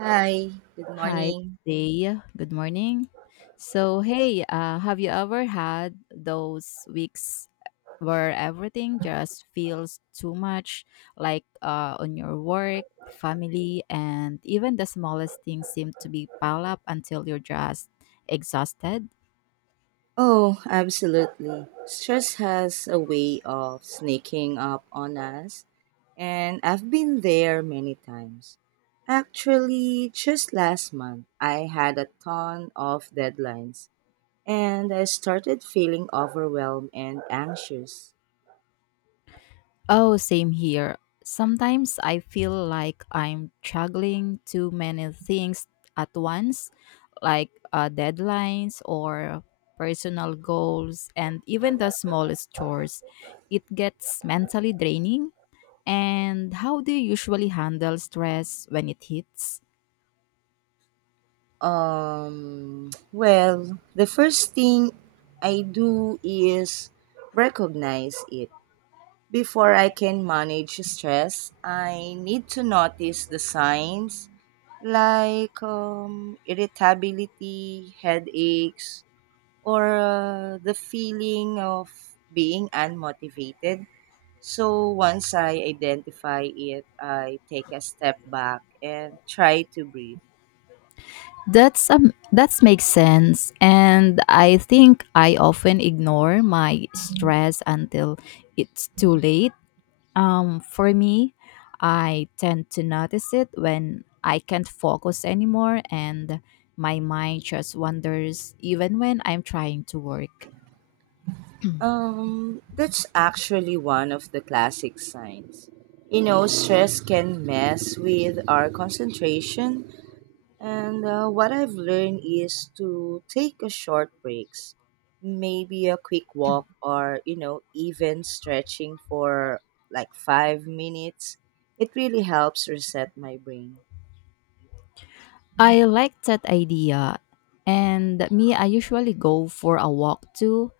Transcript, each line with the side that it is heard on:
right: Hi, good
left: Hi,
right: morning.
left: day. Good morning. So, hey, have you ever had those weeks where everything just feels too much, like on your work, family, and even the smallest things seem to be piled up until you're just exhausted?
right: Oh, absolutely. Stress has a way of sneaking up on us, and I've been there many times. Actually, just last month, I had a ton of deadlines, and I started feeling overwhelmed and anxious.
left: Oh, same here. Sometimes I feel like I'm juggling too many things at once, like deadlines or personal goals, and even the smallest chores. It gets mentally draining. And how do you usually handle stress when it hits?
right: The first thing I do is recognize it. Before I can manage stress, I need to notice the signs like irritability, headaches, or the feeling of being unmotivated. So once I identify it, I take a step back and try to breathe.
left: That makes sense, and I think I often ignore my stress until it's too late. For me, I tend to notice it when I can't focus anymore and my mind just wanders even when I'm trying to work.
right: That's actually one of the classic signs. You know, stress can mess with our concentration. And What I've learned is to take a short breaks, maybe a quick walk or, you know, even stretching for like 5 minutes. It really helps reset my brain.
left: I like that idea. And me, I usually go for a walk too,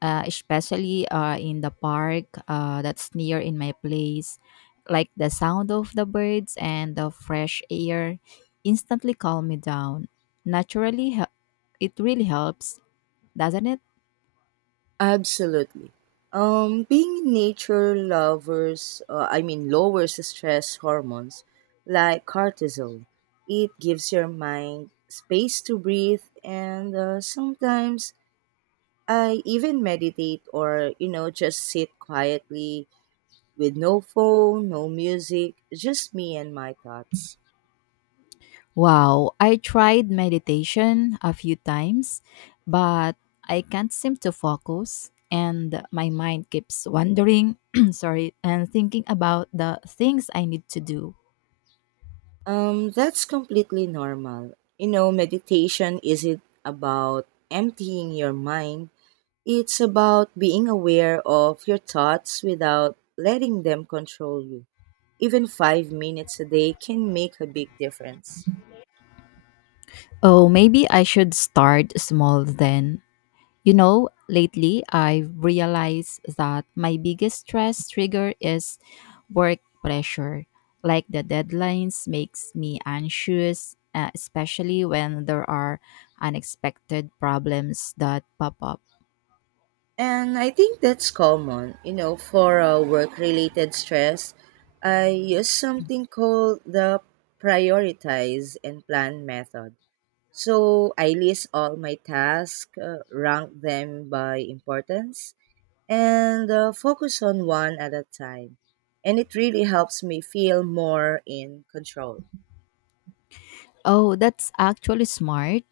left: especially in the park that's near in my place. Like the sound of the birds and the fresh air instantly calm me down. Naturally, it really helps, doesn't it?
right: Absolutely. Being nature lovers, lowers stress hormones like cortisol. It gives your mind space to breathe, and sometimes I even meditate or, you know, just sit quietly with no phone, no music, just me and my thoughts.
left: Wow, I tried meditation a few times, but I can't seem to focus and my mind keeps wandering, sorry, and thinking about the things I need to do.
right: That's completely normal. You know, meditation isn't about emptying your mind, it's about being aware of your thoughts without letting them control you. Even 5 minutes a day can make a big difference.
left: Oh, maybe I should start small then. You know, lately I've realized that my biggest stress trigger is work pressure. Like the deadlines makes me anxious, especially when there are unexpected problems that pop up.
right: And I think that's common, you know, for work related stress. I use something called the prioritize and plan method. So I list all my tasks, rank them by importance, and focus on one at a time. And it really helps me feel more in control.
left: Oh, that's actually smart.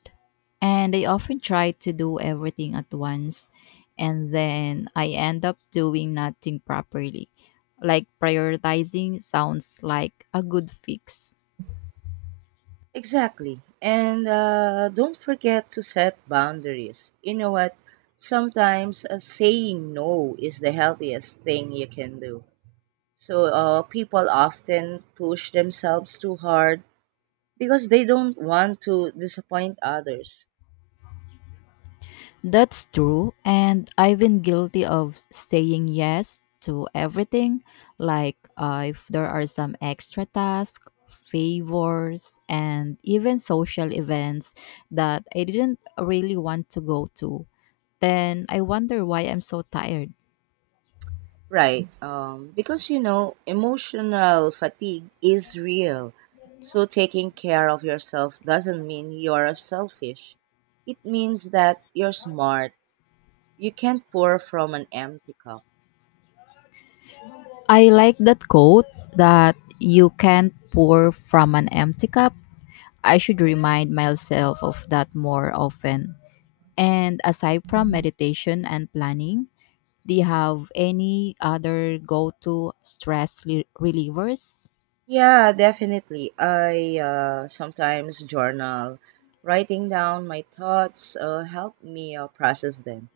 left: And I often try to do everything at once, and then I end up doing nothing properly. Like prioritizing sounds like a good fix.
right: Exactly. And Don't forget to set boundaries. You know what? Sometimes saying no is the healthiest thing you can do. So people often push themselves too hard because they don't want to disappoint others.
left: That's true. And I've been guilty of saying yes to everything. Like if there are some extra tasks, favors, and even social events that I didn't really want to go to, then I wonder why I'm so tired.
right: Right. Because, you know, emotional fatigue is real. So taking care of yourself doesn't mean you're selfish. It means that you're smart. You can't pour from an empty cup.
left: I like that quote that you can't pour from an empty cup. I should remind myself of that more often. And aside from meditation and planning, do you have any other go to relievers?
right: Yeah, definitely. I sometimes journal. Writing down my thoughts help me process them.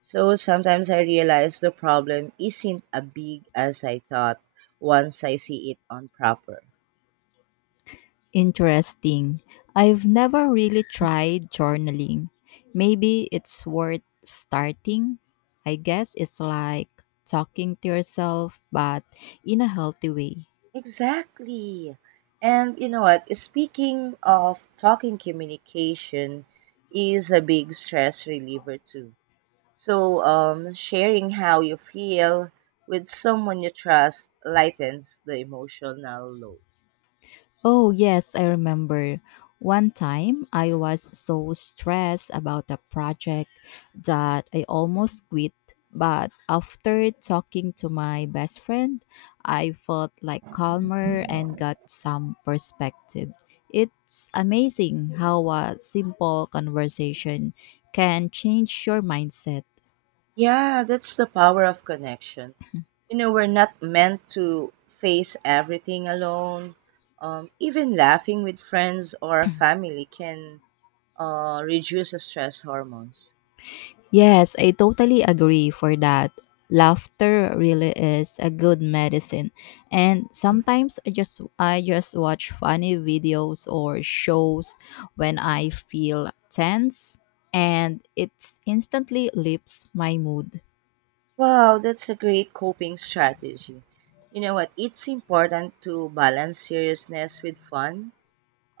right: So sometimes I realize the problem isn't as big as I thought once I see it on proper.
left: Interesting. I've never really tried journaling. Maybe it's worth starting. I guess it's like talking to yourself, but in a healthy way.
right: Exactly. And you know what? Speaking of talking, communication is a big stress reliever too. So, sharing how you feel with someone you trust lightens the emotional load.
left: Oh, yes, I remember. One time I was so stressed about the project that I almost quit. But after talking to my best friend, I felt like calmer and got some perspective. It's amazing how a simple conversation can change your mindset.
right: Yeah, that's the power of connection. You know, we're not meant to face everything alone. Even laughing with friends or family can reduce the stress hormones.
left: Yes, I totally agree for that. Laughter really is a good medicine. And sometimes I just watch funny videos or shows when I feel tense and it instantly lifts my mood.
right: Wow, that's a great coping strategy. You know what? It's important to balance seriousness with fun.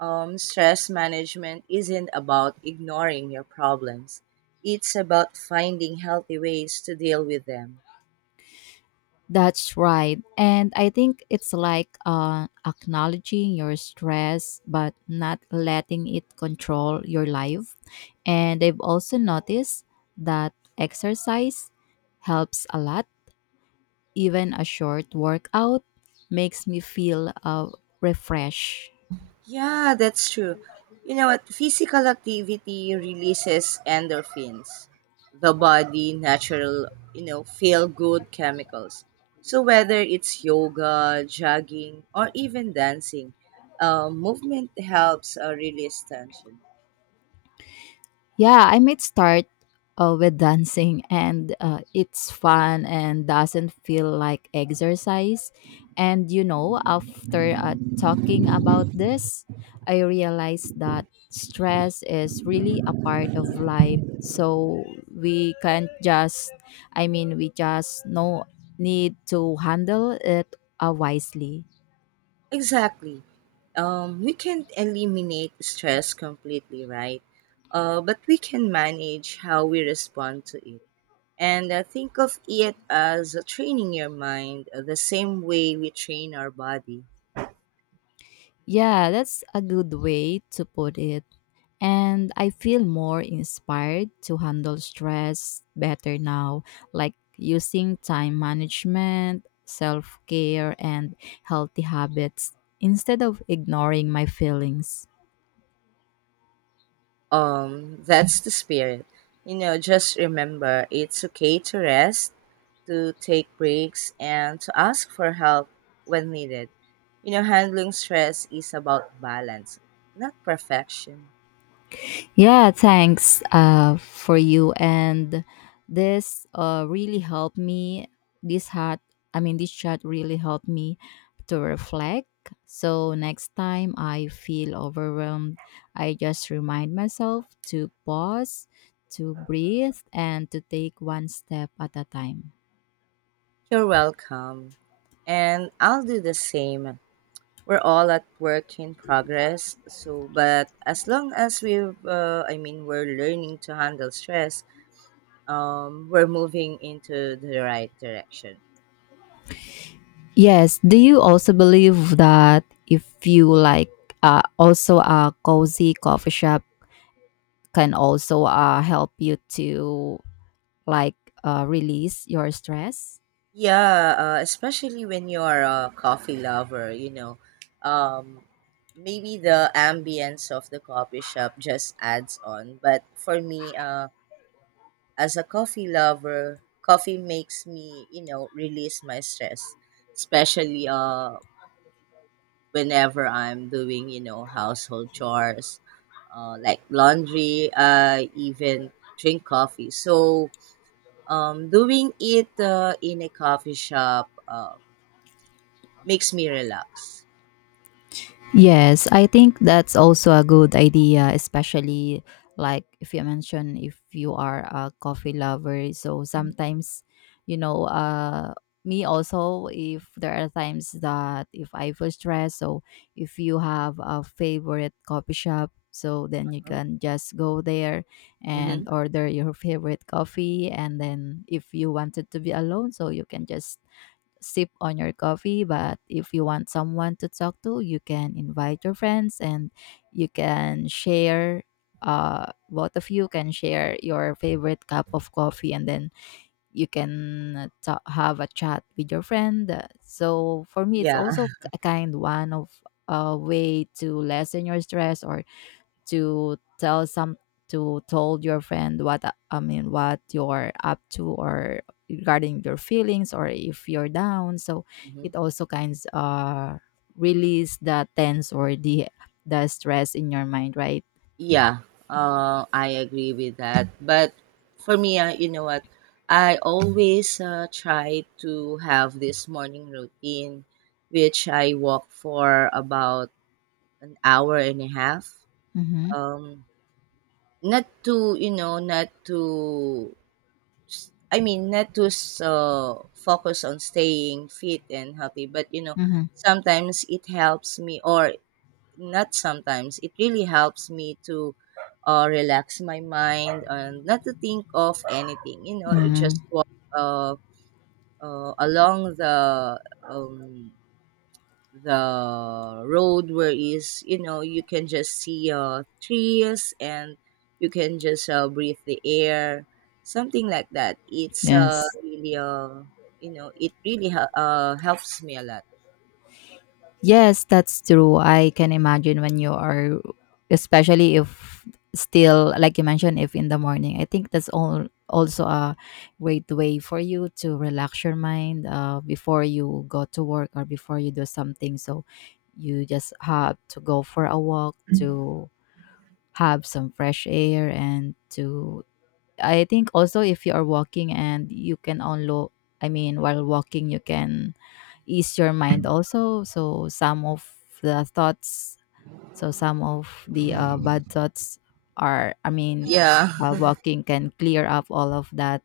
right: Stress management isn't about ignoring your problems, it's about finding healthy ways to deal with them.
left: That's right. And I think it's like acknowledging your stress but not letting it control your life. And I've also noticed that exercise helps a lot. Even a short workout makes me feel refreshed.
right: Yeah, that's true. You know what? Physical activity releases endorphins, the body natural, you know, feel good chemicals. So whether it's yoga, jogging, or even dancing, movement helps release tension.
left: Yeah, I might start with dancing, and it's fun and doesn't feel like exercise. And you know, after talking about this, I realized that stress is really a part of life. So we can't just, I mean, we just no need to handle it wisely.
right: Exactly. We can't eliminate stress completely, right? But we can manage how we respond to it. And Think of it as training your mind the same way we train our body.
left: Yeah, that's a good way to put it. And I feel more inspired to handle stress better now, like using time management, self care, and healthy habits instead of ignoring my feelings.
right: That's the spirit. You know, just remember it's okay to rest, to take breaks, and to ask for help when needed. You know, handling stress is about balance, not perfection.
left: Yeah, thanks for you. And this really helped me. This hat, I mean, this chat really helped me to reflect. So next time I feel overwhelmed, I just remind myself to pause, to breathe, and to take one step at a time.
right: You're welcome. And I'll do the same. We're all at work in progress. So, but as long as we're learning to handle stress, we're moving into the right direction.
left: Yes. Do you also believe that if you like, also a cozy coffee shop can also help you to like release your stress?
right: Yeah, especially when you're a coffee lover, you know, um, maybe the ambience of the coffee shop just adds on. But for me, as a coffee lover, coffee makes me, you know, release my stress, especially whenever I'm doing, you know, household chores, like laundry. I even drink coffee. So doing it in a coffee shop makes me relax.
left: Yes, I think that's also a good idea, especially like if you mentioned if you are a coffee lover. So sometimes, you know, me also, if there are times that if I feel stressed, so if you have a favorite coffee shop, so then you can just go there
right: Mm-hmm.
left: and order your favorite coffee. And then if you wanted to be alone, so you can just sip on your coffee. But if you want someone to talk to, you can invite your friends and you can share. Both of you can share your favorite cup of coffee, and then you can ta have a chat with your friend. So for me, it's
right: Yeah.
left: also a kind one of a way to lessen your stress or to tell some to told your friend what what you're up to or regarding your feelings or if you're down. So it also kind of release the tense or the stress in your mind, right?
right: Yeah, I agree with that. But for me, you know what? I always try to have this morning routine, which I walk for about an hour and a half.
left: Mm-hmm.
right: Um, Not to, you know, not to, s- I mean, not to focus on staying fit and healthy, but, you know,
left: Mm-hmm.
right: sometimes it helps me or not sometimes. It really helps me to relax my mind and not to think of anything. You know,
left: Mm-hmm.
right: just walk uh, along um, the road where is you know you can just see trees and you can just breathe the air, something like that. It's
left: Yes.
right: really you know it really helps me a lot.
left: Yes, that's true. I can imagine when you are, especially if still, like you mentioned, if in the morning. I think that's all also a great way for you to relax your mind before you go to work or before you do something. So you just have to go for a walk to have some fresh air and to I think also if you are walking and you can unload, I mean, while walking, you can ease your mind also. So some of the thoughts, so some of the bad thoughts are, I mean,
right: Yeah,
left: while walking can clear up all of that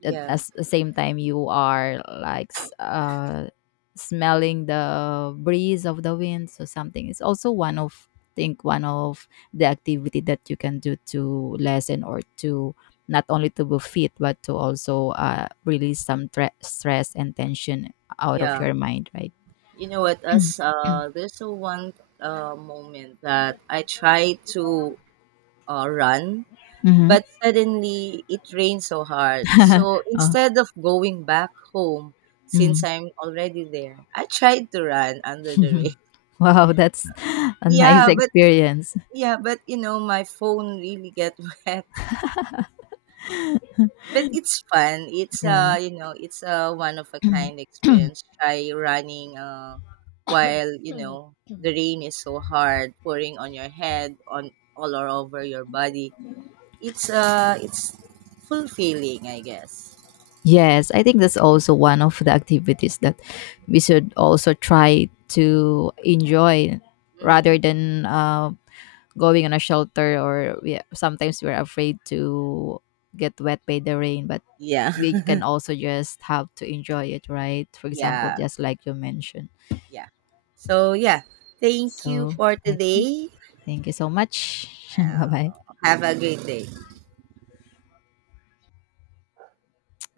left: at
right: yeah,
left: as the same time you are like smelling the breeze of the wind, so something is also one of think one of the activity that you can do to lessen or to not only to be fit but to also release some stress and tension out of
right: yeah.
left: your mind, right?
right: You know what? As there's a one moment that I tried to run,
left: Mm-hmm.
right: but suddenly it rained so hard. So
left: Oh.
right: instead of going back home, since
left: Mm.
right: I'm already there, I tried to run under the rain.
left: Wow, that's a nice
right: Yeah, but
left: experience.
right: you know, my phone really get wet. But it's fun. It's
left: Yeah.
right: You know, it's a one of a kind experience. Try running while you know the rain is so hard pouring on your head on all or over your body. It's fulfilling, I guess.
left: Yes, I think that's also one of the activities that we should also try to enjoy
right: Mm-hmm.
left: rather than going on a shelter or we, sometimes we're afraid to get wet by the rain, but
right: Yeah,
left: we can also just have to enjoy it, right? For example,
right: yeah,
left: just like you mentioned.
right: yeah. So yeah, thank you
left: So
right: for
left: I think
right: today.
left: thank you so much. Bye
right: Uh,
left: bye.
right: have a great day.